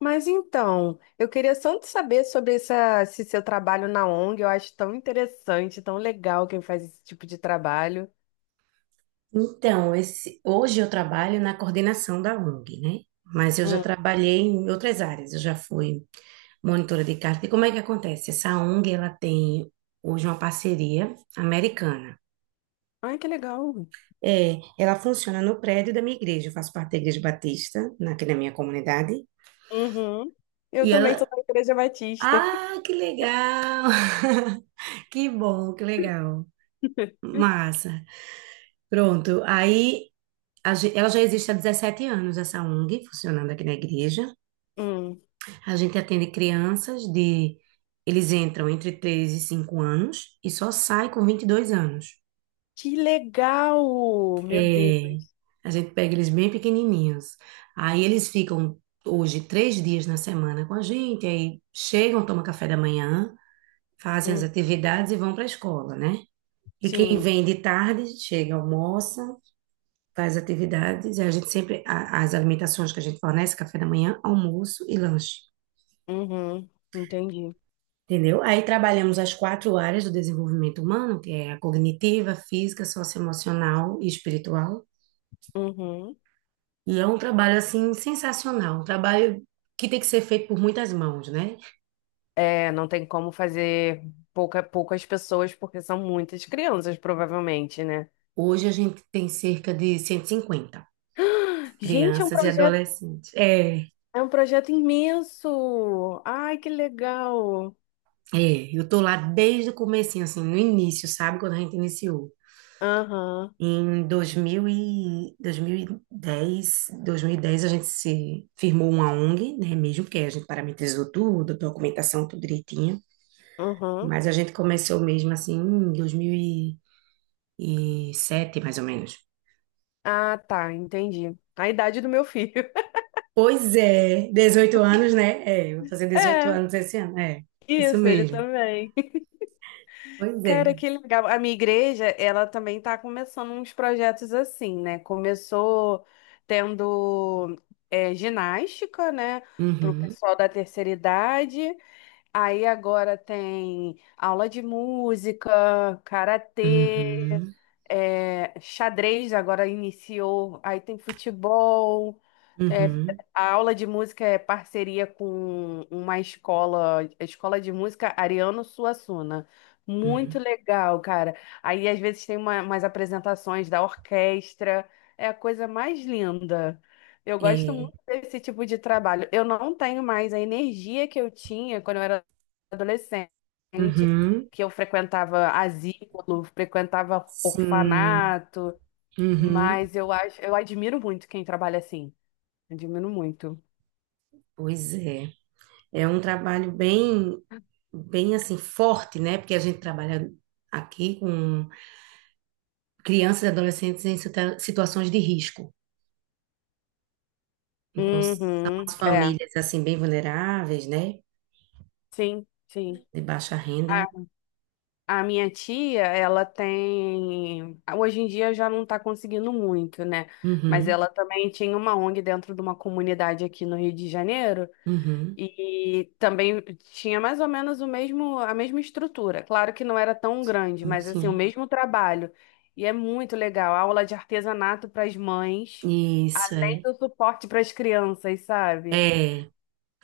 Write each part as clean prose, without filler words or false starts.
Mas então, eu queria só te saber sobre esse seu trabalho na ONG. Eu acho tão interessante, tão legal quem faz esse tipo de trabalho. Então, hoje eu trabalho na coordenação da ONG, né? Mas eu já Hum. trabalhei em outras áreas, eu já fui monitora de carta. E como é que acontece? Essa ONG, ela tem hoje uma parceria americana. Ai, que legal. É, ela funciona no prédio da minha igreja, eu faço parte da Igreja Batista, aqui na minha comunidade. Uhum. Eu E também sou ela, da Igreja Batista. ah, que legal! Que bom, que legal. Massa. Pronto, aí ela já existe há 17 anos, essa ONG, funcionando aqui na igreja. Hum. A gente atende crianças de. Eles entram entre 3 e 5 anos e só saem com 22 anos. Que legal! Meu É, Deus. a gente pega eles bem pequenininhos. Aí eles ficam hoje 3 dias na semana com a gente, aí chegam, tomam café da manhã, fazem as Hum. atividades e vão para a escola, né? E quem Sim. vem de tarde chega, almoça, faz atividades, e a gente sempre, as alimentações que a gente fornece, café da manhã, almoço e lanche. Uhum. Entendi. Entendeu? Aí trabalhamos as quatro áreas do desenvolvimento humano, que é a cognitiva, física, socioemocional e espiritual. Uhum. E é um trabalho assim sensacional, um trabalho que tem que ser feito por muitas mãos, né? É, não tem como fazer poucas pessoas, porque são muitas crianças, provavelmente, né? Hoje a gente tem cerca de 150 Gente, é um crianças e projeto. adolescentes. É, É um projeto imenso. Ai, que legal. é, eu tô lá desde o comecinho, assim, no início, sabe? Quando a gente iniciou. Aham, Em 2010 a gente se firmou uma ONG, né, mesmo que a gente parametrizou tudo, documentação tudo direitinho, aham. mas a gente começou mesmo assim em 2007 mais ou menos. Ah, tá, entendi. A idade do meu filho. Pois é, 18 anos, né? É, vou fazer dezoito É, anos esse ano, é, isso isso, ele mesmo. também. Pois Cara, é. que legal. A minha igreja, ela também tá começando uns projetos assim, né? Começou tendo ginástica, né? Pro Uhum, pessoal da terceira idade. Aí agora tem aula de música, karatê. uhum, É, xadrez agora iniciou, aí tem futebol, é, uhum, a aula de música é parceria com uma escola, a escola de música Ariano Suassuna. uhum. Muito legal, cara. Aí às vezes tem umas apresentações da orquestra, é a coisa mais linda. Eu gosto É, muito desse tipo de trabalho. Eu não tenho mais a energia que eu tinha quando eu era adolescente uhum, que eu frequentava asilo, frequentava sim, orfanato, uhum, mas eu acho, eu admiro muito quem trabalha assim. Admiro muito. pois é. É um trabalho bem, bem assim, forte, né? Porque a gente trabalha aqui com crianças e adolescentes em situações de risco. Então, são as Uhum, é, famílias, assim, bem vulneráveis, né? sim, sim. De baixa renda. A, a minha tia, ela tem. Hoje em dia já não tá conseguindo muito, né? Mas Uhum, ela também tinha uma ONG dentro de uma comunidade aqui no Rio de Janeiro. uhum, E também tinha mais ou menos a mesma estrutura. Claro que não era tão grande, mas assim, o sim. mesmo trabalho. E é muito legal. Aula de artesanato para as mães, Isso, além é. do suporte para as crianças, sabe? É,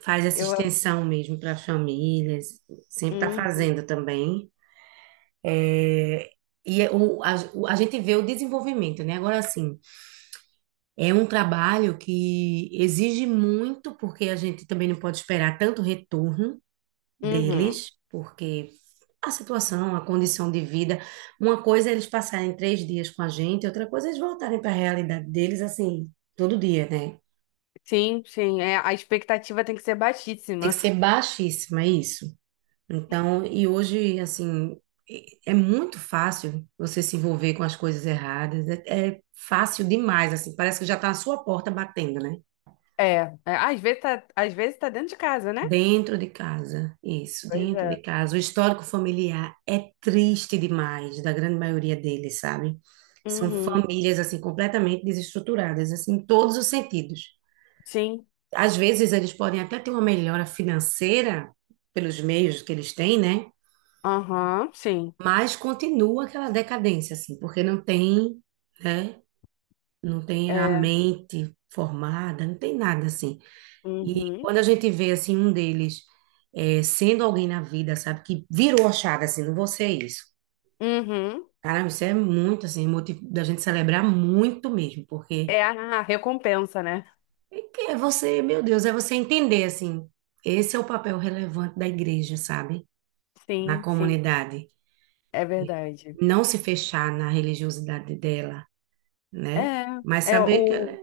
faz essa Eu. extensão mesmo para as famílias. Sempre está Hum, fazendo também. É. A gente vê o desenvolvimento, né? Agora, assim, é um trabalho que exige muito, porque a gente também não pode esperar tanto retorno uhum. deles, porque a situação, a condição de vida, uma coisa é eles passarem 3 dias com a gente, outra coisa é eles voltarem para a realidade deles, assim, todo dia, né? Sim, sim. É, a expectativa tem que ser Tem que baixíssima. ser baixíssima, é isso. Então, e hoje, assim, é muito fácil você se envolver com as coisas erradas, é fácil demais, assim, parece que já está à sua porta batendo, né? É, às vezes às vezes tá dentro de casa, né? Dentro de casa, isso, Pois dentro de é. casa. O histórico familiar é triste demais, da grande maioria deles, sabe? São Uhum. famílias assim completamente desestruturadas, assim, em todos os sentidos. Sim. Às vezes eles podem até ter uma melhora financeira pelos meios que eles têm, né? Aham, sim. Mas continua aquela decadência, assim, porque não tem, né? Não tem a É. mente formada, não tem nada assim. E Uhum. quando a gente vê, assim, um deles é, sendo alguém na vida, sabe, que virou a chave, assim, não vou ser isso. Uhum. Caramba, isso é muito, assim, motivo da gente celebrar muito mesmo, porque É a recompensa, né? é que é você, meu Deus, é você entender, assim, esse é o papel relevante da igreja, sabe, na Sim, sim, comunidade. é E verdade. não se fechar na religiosidade dela, né, É, mas é saber que ela é...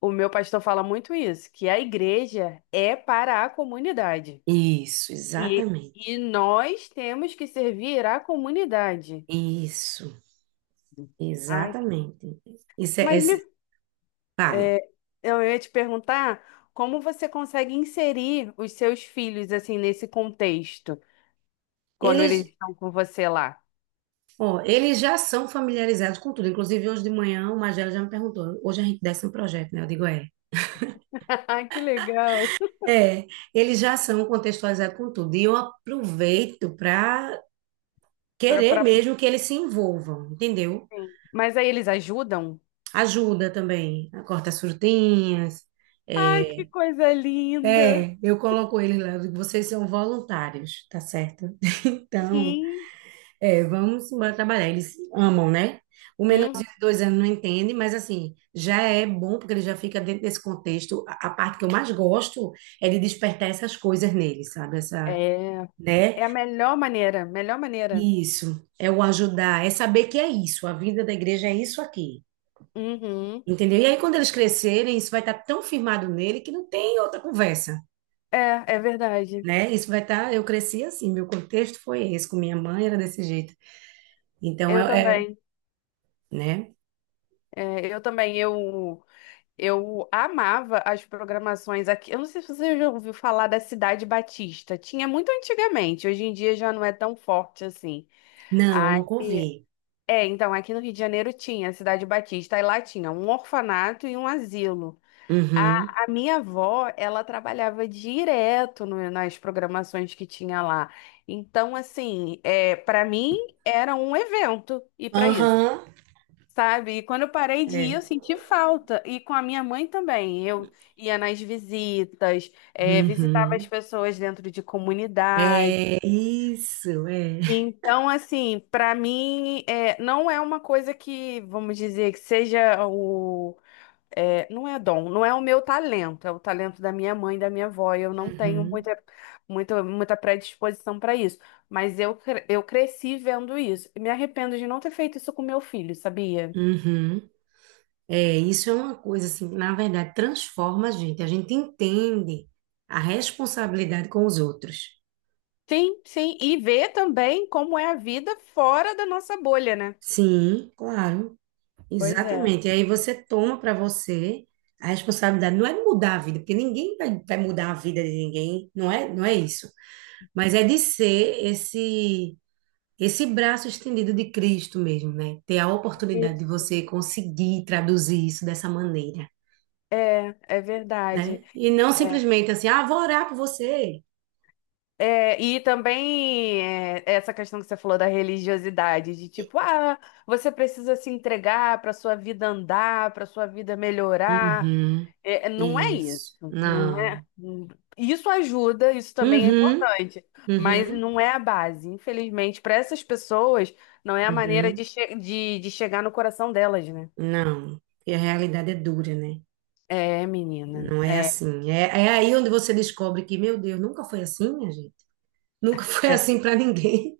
o meu pastor fala muito isso, que a igreja é para a comunidade. Isso, E, exatamente. e nós temos que servir à comunidade. Isso, Ai, exatamente. Isso é, é, mas me, Fale. é, eu ia te perguntar como você consegue inserir os seus filhos assim nesse contexto, quando eles estão com você lá. Ó, eles já são familiarizados com tudo. Inclusive, hoje de manhã, o Magela já me perguntou. Hoje a gente desce um projeto, né? Eu digo, é. Ai, que legal. É, eles já são contextualizados com tudo. E eu aproveito para Pra, querer pra, mesmo que eles se envolvam, entendeu? sim. Mas aí eles ajudam? Ajuda também, corta as frutinhas. Ai, que É, coisa linda. é, eu coloco eles lá, eu digo, vocês são voluntários, tá certo? Então, Sim. é, vamos embora trabalhar. Eles amam, né? O menorzinho Uhum. de 2 anos não entende, mas assim, já é bom porque ele já fica dentro desse contexto. A parte que eu mais gosto é de despertar essas coisas nele, sabe? Essa, É, né? é a melhor maneira, melhor maneira. Isso, é o ajudar, é saber que é isso, a vida da igreja é isso aqui, Uhum. entendeu? E aí quando eles crescerem, isso vai estar tão firmado nele que não tem outra conversa, É, é verdade. né? Isso vai estar, eu cresci assim, meu contexto foi esse, com minha mãe era desse jeito. Então, Eu é, é, também. né? É, eu também. Eu amava as programações aqui. Eu não sei se você já ouviu falar da Cidade Batista. Tinha muito antigamente. Hoje em dia já não é tão forte assim. Não, nunca Aí, ouvi. é, então aqui no Rio de Janeiro tinha a Cidade Batista. Aí lá tinha um orfanato e um asilo. Uhum. A minha avó, ela trabalhava direto nas programações que tinha lá. Então, assim, é, para mim era um evento ir para isso, Aham, sabe? E quando eu parei de ir, é. eu senti falta. E com a minha mãe também. Eu ia nas visitas, é, visitava as Uhum. pessoas dentro de comunidade. É isso, é. Então, assim, para mim, é, não é uma coisa que, vamos dizer, que seja o é, não é dom, não é o meu talento, é o talento da minha mãe, da minha avó. Eu não tenho Uhum. muita, muita, muita predisposição para isso, mas eu cresci vendo isso. E me arrependo de não ter feito isso com meu filho, sabia? Uhum. É, isso é uma coisa assim, na verdade, transforma a gente. A gente entende a responsabilidade com os outros. Sim, sim, e ver também como é a vida fora da nossa bolha, né? Sim, claro, Pois é. exatamente. E aí você toma para você a responsabilidade, não é de mudar a vida, porque ninguém vai mudar a vida de ninguém, não é, não é isso. Mas é de ser esse esse braço estendido de Cristo mesmo, né? Ter a oportunidade de Isso. você conseguir traduzir isso dessa maneira, É, é verdade. né? E não É. simplesmente assim, ah, vou orar por você. É, e também é, essa questão que você falou da religiosidade, de tipo, ah, você precisa se entregar para sua vida andar, para sua vida melhorar. Uhum, É, é, não é isso, isso. não é. Não. Hum, isso ajuda, isso também é Uhum, importante, mas uhum, não é a base. Infelizmente, para essas pessoas, não é a maneira uhum. de, de chegar no coração delas, né? Não. E a realidade é dura, né? É, menina, Não é é, assim. É, é aí onde você descobre que, meu Deus, nunca foi assim, minha gente. Nunca foi é assim para ninguém.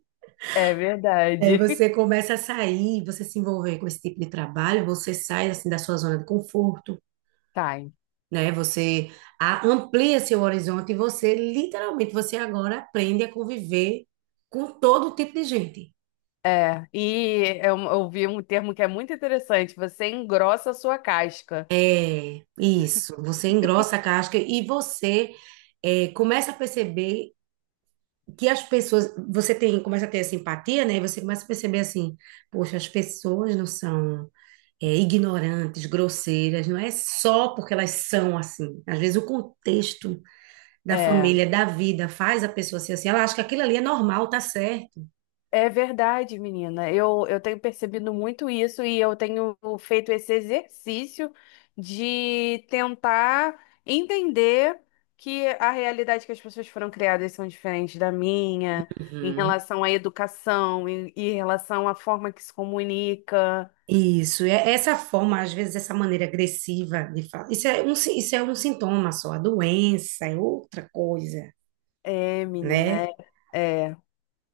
é Aí verdade. você começa a sair, você se envolver com esse tipo de trabalho, você sai assim da sua zona de conforto, Tá, né? Você amplia seu horizonte e você literalmente você agora aprende a conviver com todo tipo de gente. é, e eu vi um termo que é muito interessante, você engrossa a sua casca. É isso, você engrossa a casca e você é, começa a perceber que as pessoas, você tem, começa a ter essa empatia, né? E você começa a perceber assim, poxa, as pessoas não são é, ignorantes, grosseiras, não é só porque elas são assim. Às vezes o contexto da É, família, da vida, faz a pessoa ser assim. Ela acha que aquilo ali é normal, tá certo. é verdade, menina. Eu tenho percebido muito isso e eu tenho feito esse exercício de tentar entender que a realidade que as pessoas foram criadas são diferentes da minha, em Uhum. relação à educação, em relação à forma que se comunica. Isso, e é- essa forma, às vezes, essa maneira agressiva de falar, isso é um, isso é um sintoma só, a doença é outra coisa, É, menina, né? é. É.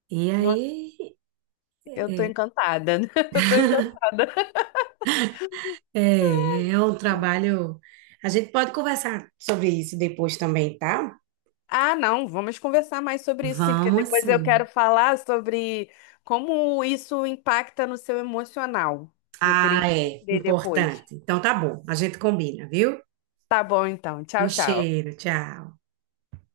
E Nossa, aí, eu tô é, encantada. Eu tô encantada. é, é um trabalho, a gente pode conversar sobre isso depois também, tá? Ah, não, vamos conversar mais sobre isso, sim, porque Vamos depois eu sim. quero falar sobre como isso impacta no seu emocional. Eu queria Ah, é, entender depois. importante. Então tá bom, a gente combina, viu? Tá bom, então. Um Tchau, tchau. cheiro, tchau.